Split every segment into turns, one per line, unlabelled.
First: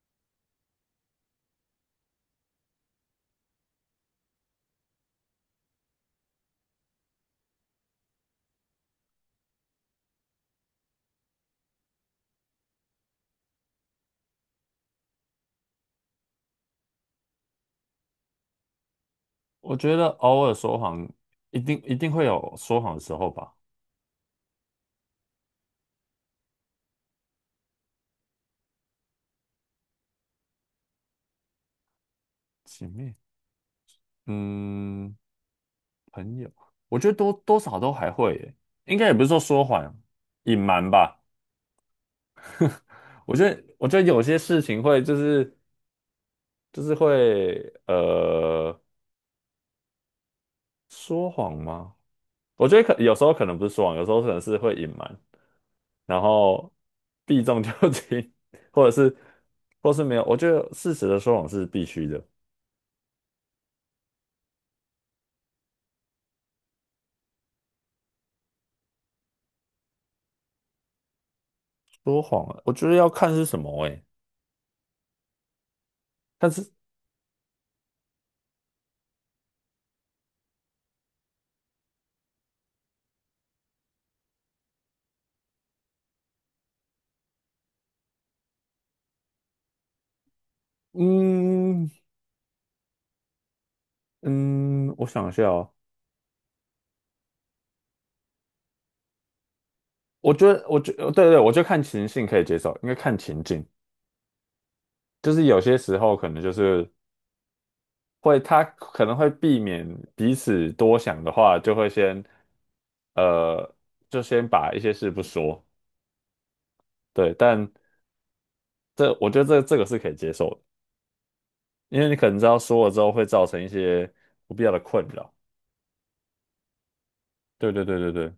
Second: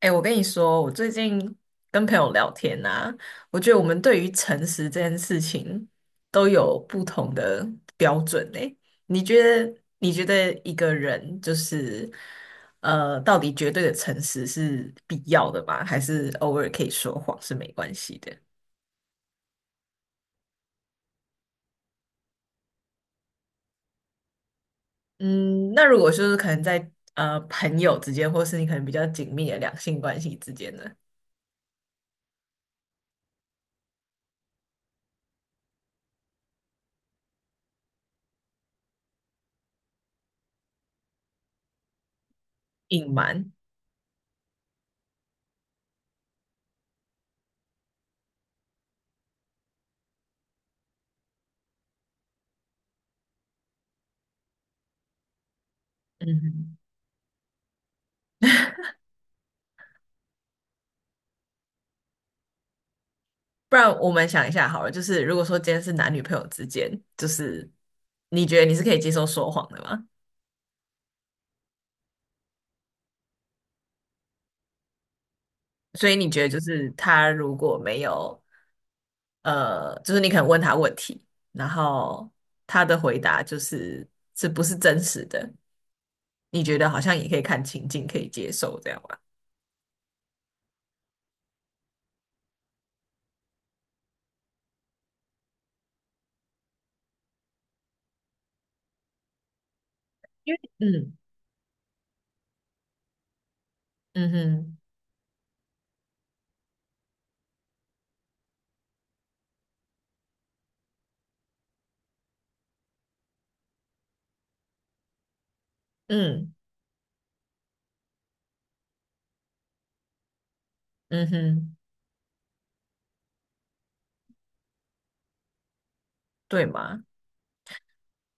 哎，我跟你说，我最近跟朋友聊天啊，我觉得我们对于诚实这件事情都有不同的标准诶。你觉得一个人到底绝对的诚实是必要的吗？还是偶尔可以说谎是没关系的？
我觉得偶尔说谎，一定会有说谎的时候吧。
嗯，那如果就是可能在朋友之间，或是你可能比较紧密的两性关系之间呢，
前面嗯，朋友，我觉得多多少都还会耶，应该也不是说说谎，隐瞒吧。
隐
我觉
瞒，
得，我觉得有些事情会就是会呃说谎吗？我觉得可有时候可能不是说谎，有时候可能是会隐瞒，然
嗯
后
哼。
避重就轻，或者是没有。我觉得事实的说谎是必须的。
不然我们想一下好了，就是如果说今天是男女朋友之间，就是你觉得你是可以接受说谎的吗？
说谎啊，我觉得要看是什么诶。
所以你觉得
但
就
是
是他如果没有，呃，就是你可能问他问题，然后他的回答就是是不是真实的，你觉得好像也可以看情境可以接受这样吧？
嗯嗯，我想一下哦，我觉得，
嗯
对对，我就看情境可以接受，因为看情境，
嗯哼，
就是有些时候可能就是会，他可能会避免彼此多想的话，就会先，呃，就先把一些事不说，
嗯
对，但我觉得这个是可以接受的，
嗯哼，
因为你可能知道说了之后会造成一些不必要的困扰，
对吗？
对对对对对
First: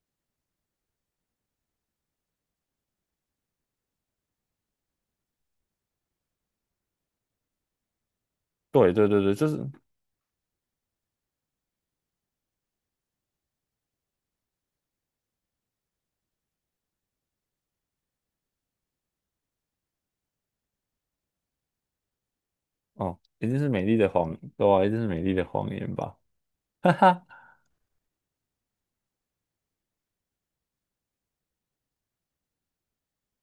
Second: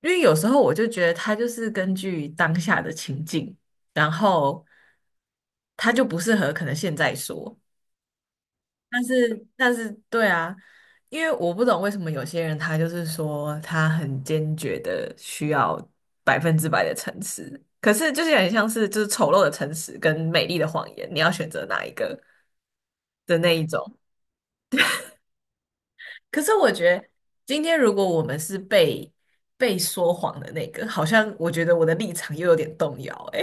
因为有时候我就觉得他就是根据当下的情境，然后他就不适合可能现在说，
对
但
对对对，
是
就是
但是对啊，因为我不懂为什么有些人他就是说他很坚决的需要百分之百的诚实，可是就是很像是就是丑陋的诚实跟美丽的谎言，你要选择哪一个
哦，
的
一
那
定
一
是美丽
种。
的谎，对啊，一定是美丽的谎言吧。
可是我 觉
哈
得，
哈。
今天如果我们是被说谎的那个，好像我觉得我的立场又有点动摇。哎，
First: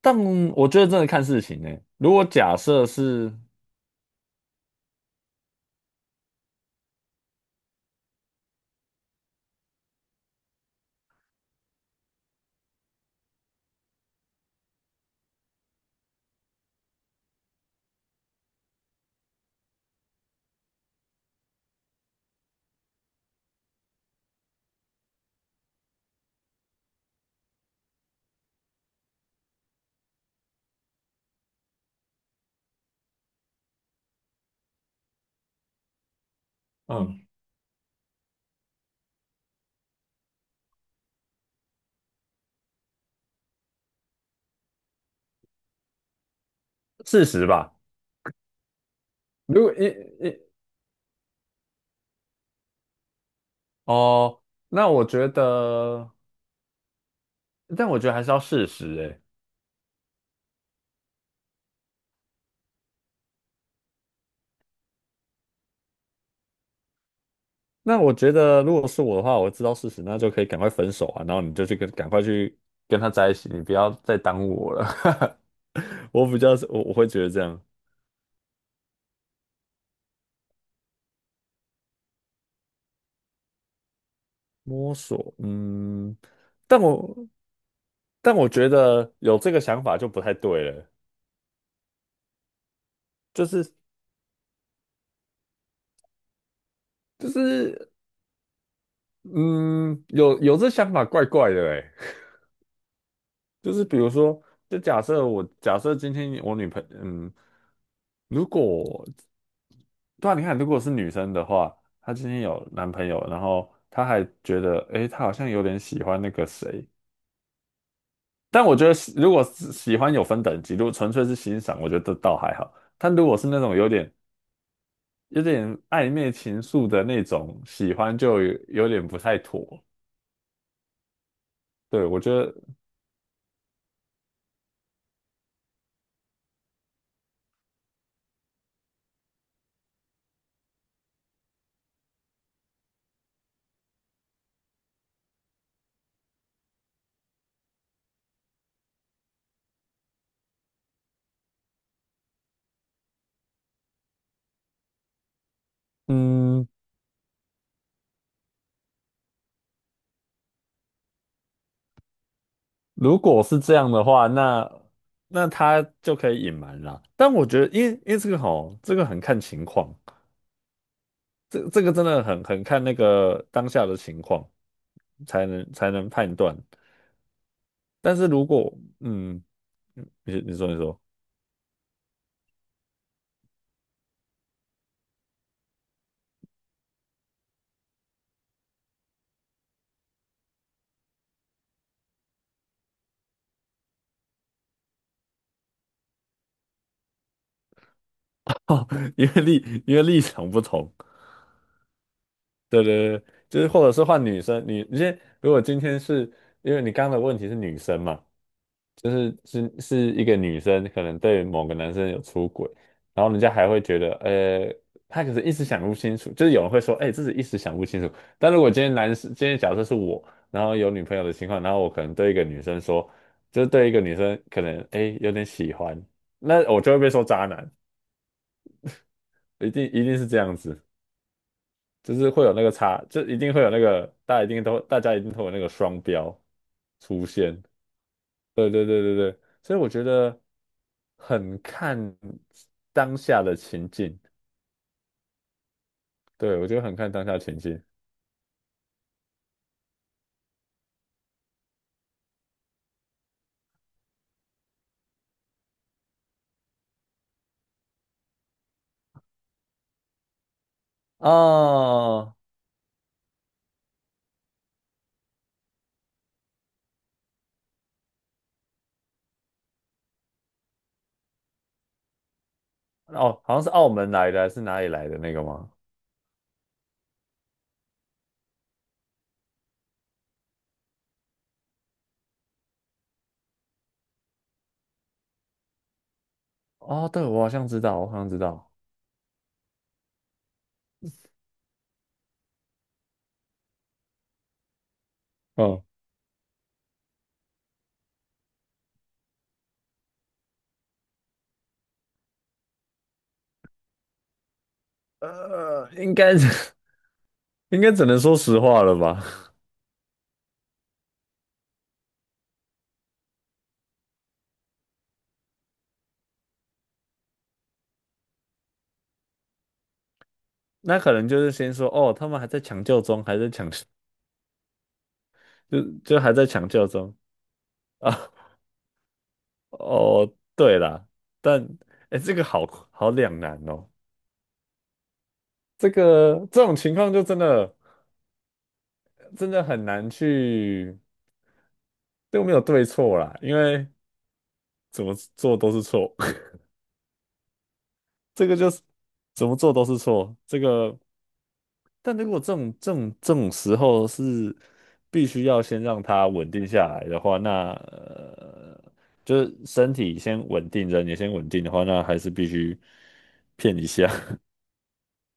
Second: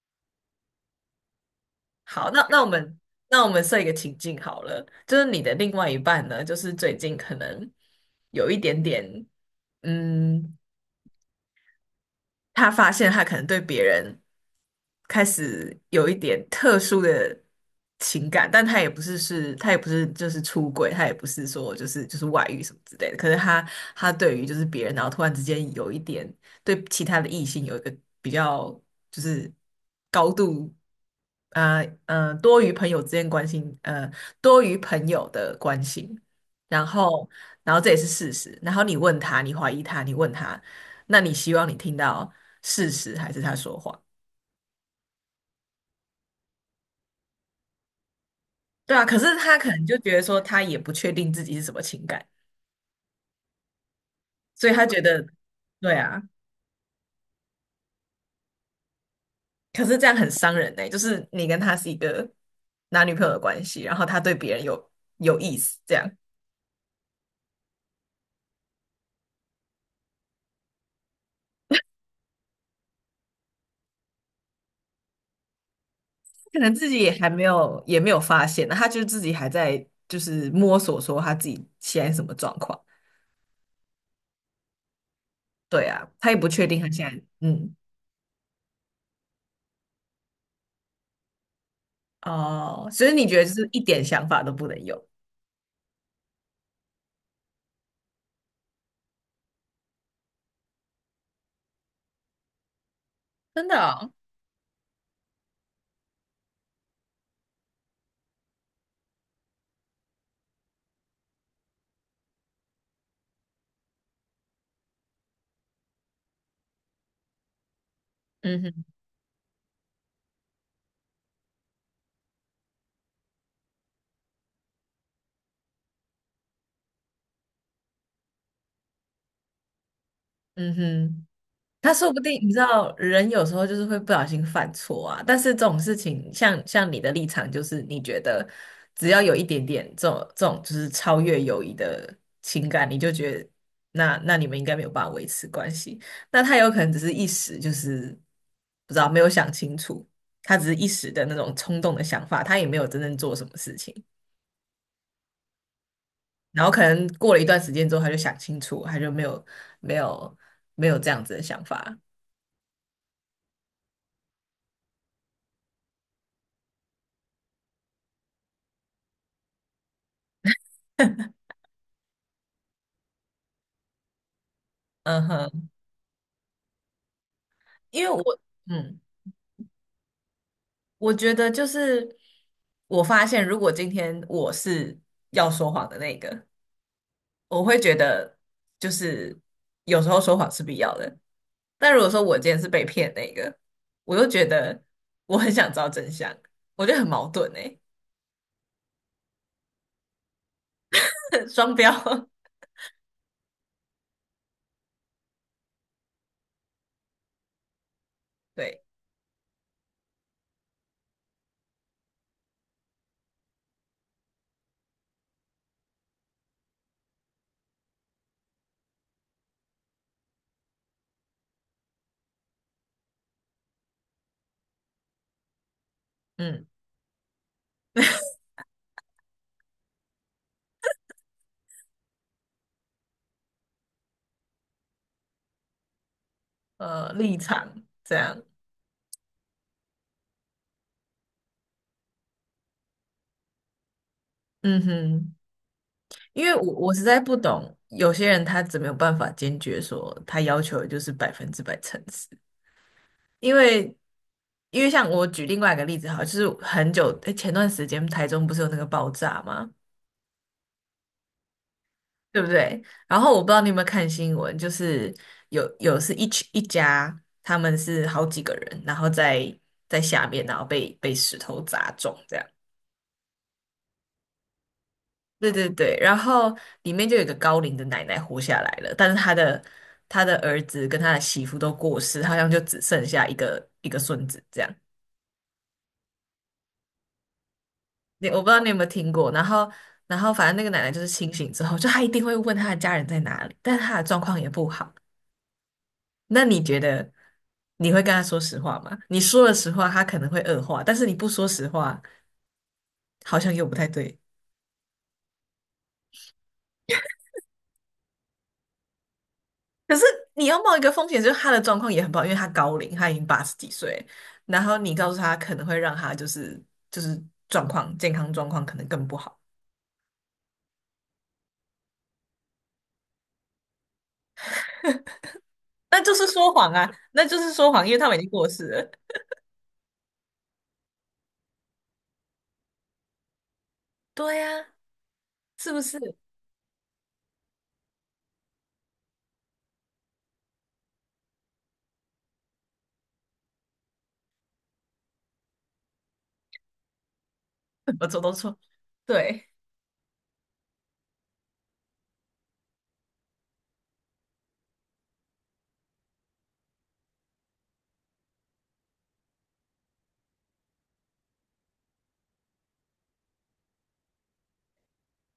但我觉得真的看事情呢、如果
好，那
假
那我
设
们
是
那我们设一个情境好了，就是你的另外一半呢，就是最近可能有一点点，嗯，他发现他可能对别人开始有一点特殊的情感，但他也不是是，他也不是就是出轨，他也不是说就是外遇什么之类的。可是他对于就是别人，然后突然之间有一点对其他的异性有一个比较就是高度。多于朋友之间关心，多于朋友的关心，然
嗯，
后，然后这也是事实。然后你问他，你怀疑他，你问他，那你希望你听到事实还是他说谎？
事实吧，
对啊，可是他
如
可
果
能
一
就觉得
一
说他也不确定自己是什么情感，
哦，
所以他
那
觉
我
得，
觉
对
得，
啊，
但我觉得还是要事实哎、
可是这样很伤人呢、就是你跟他是一个男女朋友的关系，然后他对别人有有意思，这样
那我觉得，如果是我的话，我知道事实，那就可以赶快分手啊，然后你就去跟赶快去跟他在一起，你不要再耽误我了。我比较
可
是
能
我
自
我
己
会
也
觉
还
得这
没
样
有也没有发现呢，他就自己还在就是摸索说他自己现在什么状况，
摸索，
对啊，
嗯，
他也不确定
但
他现
我
在嗯
但我觉得有这个想法就不太对了，
哦，所以你觉得
就
就是
是
一点想法都不能有，
就是嗯，有这想法怪怪的哎，
真
就
的
是比如
哦
说，就假设我假设今天我女朋嗯，如果对啊，你看，如果是女生的话，她今天有男朋友，然后她还觉得，诶，她好像有点喜欢那个谁。
嗯
但我
哼，
觉得喜如果是喜欢有分等级，如果纯粹是欣赏，我觉得倒还好。但如果是那种有点暧昧情愫的那种喜欢，就有有点不太妥。
嗯哼。他
对，
说不
我觉
定你
得，
知道，人有时候就是会不小心犯错啊。但是这种事情，像你的立场，就是你觉得只要有一点点这种就是超越友谊的情感，你就觉得那你们应该没有办法维持关系。那他有可能只是一时就是不知道没有想清楚，他只是一时的那种冲动的想法，他也没有真正做什么事情。然
嗯。
后可能过了一段时间之后，他就想清楚，他就没有没有这样子的想法。
如果是这样的话，那那他就可以隐瞒啦。但我觉得，因为这个吼，这个很看情况，这个真的很看那个当下的情况，
嗯
才
哼。
能才能判断。
因为
但是
我，
如果
嗯，
嗯，你说，
我觉得就是我发现，如果今天我是要说谎的那个，我会觉得就是有时候说谎是必要的。但如果说我今天是被骗那个，我又觉得我很想知道真相，我觉得很矛盾诶，
哦，因为立因为立场不同，
双标。
对对对，就是或者是换女生，你你先，如果今天是因为你刚刚的问题是女生嘛，
对，
就是是一个女生可能对某个男生有出轨，然后人家还会觉得，她可是一时想不清楚，就是有人会说，哎、自己一时想不清楚。但如果今天男生，今天假设是我，然后有女朋友的情况，然后我可能对一个女生说，就是对一个女生可能，哎、有点喜欢，那
嗯，
我就会被说渣男，一定是这样子。就是会有那个差，就一定会有那个，大家一定都，大家一定会有那个双标出
立
现。
场这样，
对对对对对，所以我觉得很看当下的情境，
嗯哼，因为
对，我
我
觉得
我
很
实
看
在
当
不
下情
懂，
境。
有些人他怎么有办法坚决说他要求的就是百分之百诚实。因为因为像我举另外一个例子好了就是很久，诶前段时间台中不是有那个爆炸吗？
哦
对不对？然后我不知道你有没有看新闻，就是有是一群一家，他们是好几个人，然后在下面，然后被石头砸中这样。
哦，好像是澳门来的还是哪里来的那个
对对
吗？
对，然后里面就有一个高龄的奶奶活下来了，但是她的儿子跟她的媳妇都过世，好像就只剩下一个孙子这样。
哦，对，我好像知道，我好
你
像知
我不知道你
道。
有没有听过，然后反正那个奶奶就是清醒之后，就她一定会问她的家人在哪里，但她的状况也不好。
嗯，
那你觉得你会跟她说实话吗？你说了实话，她可能会恶化，但是你不说实话，好像又不太对。
呃，应该是 应该只能说实话了吧？
可是你要冒一个风险，就是她的状况也很不好，因为她高龄，她已经八十几岁，然后你告诉她可能会让她就是状况健康状况可能更不好，
那可能就是先说，哦，他们还在抢救中，还在抢，就
那就
就
是
还在
说
抢
谎
救
啊，
中。
那就是说谎，因为他
啊，
们已经过世了。
哦，对啦，但哎，这个好好两难哦。
对呀、是不
这
是？
个这种情况就真的真的很难去，都没有对错啦，因为怎么做都是错，
我做都
这个
错，
就是怎
对
么做都是错。这个，但如果这种时候是必须要先让它稳定下来的话，那呃，就是身体先稳定，人也先稳定的话，那还是必须骗一下。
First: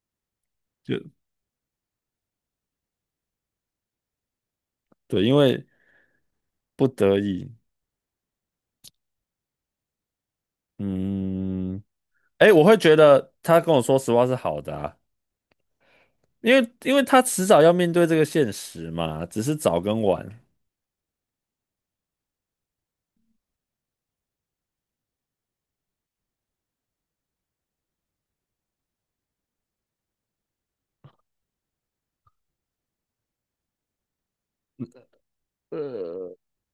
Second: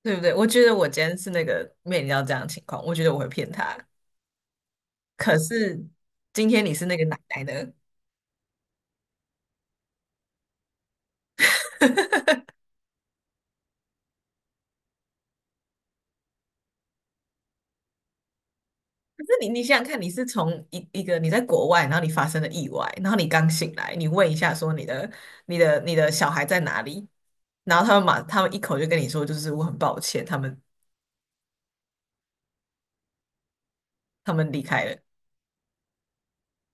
对不对？我觉得 我
就
今天是那个面临到这样的情况，我觉得我会骗他。
对，因
可
为
是今天你是
不
那个
得
奶奶
已，
的，可
嗯，哎，我会觉得他跟我说实话是好的啊，因为他迟早要面对这个现实
是
嘛，只
你
是
你想
早
想看，
跟
你是
晚。
从一个你在国外，然后你发生了意外，然后你刚醒来，你问一下说你的小孩在哪里，然后他们一口就跟你说，就是我很抱歉，他们离开了，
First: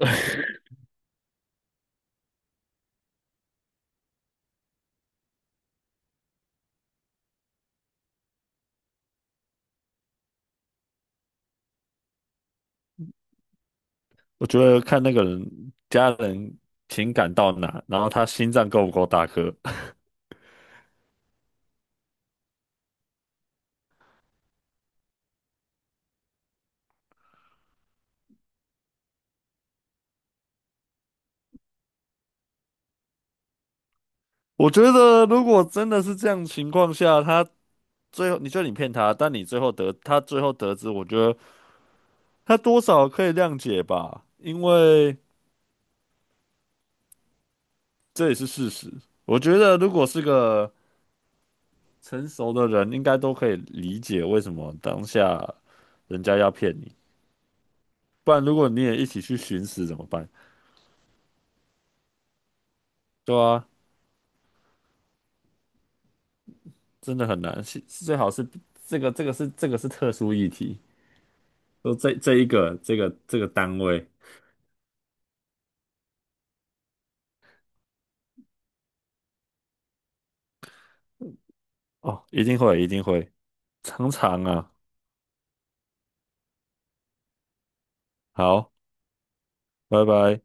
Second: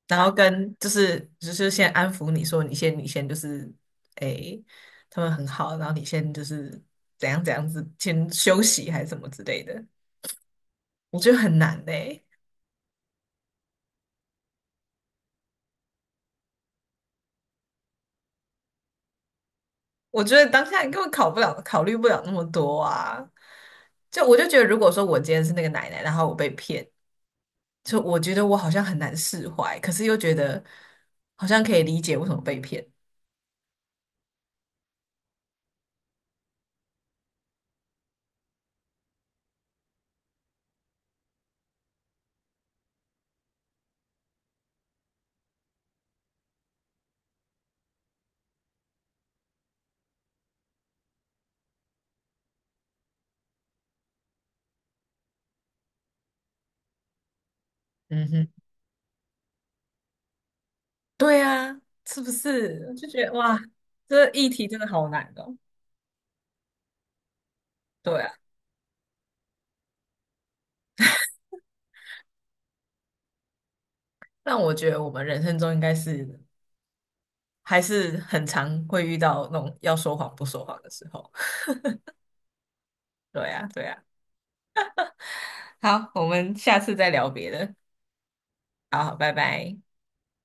然后跟就是先安抚你说你先就是诶，他们很好，然后你先就是怎样怎样子先休息还是什么之类的，我觉得很难嘞、
我觉得看那个人家人情感到哪，然后他心脏够不够大颗。
我觉得当下你根本考不了，考虑不了那么多啊。就我就觉得，如果说我今天是那个奶奶，然后我被骗，就我觉得我好像很难释怀，可是又觉得好像可以理解为什么被骗。
我觉得如果真的是这样情况下，他最后你觉得你骗他，但你最后得他最后得知，我觉得他多少可以谅解吧，因为这也是事实。我觉得如果是个成熟的人应该都可以理解为什么当下人家要骗你，
嗯
不然
哼，
如果你也一起去寻死怎么办？
对啊，是不是？我就觉得
对
哇，
啊，
这议题真的好难哦。
真的很难，是最
对
好
啊。
是这个这个是这个是特殊议题，说这这一个这个这个单位
但我觉得我们人生中应该是还是很常会遇到那种要说谎不说谎的时候。
哦，一定会，
对呀，对呀。
常常啊，
好，我们下次再聊别的。
好，
好，拜拜。
拜拜。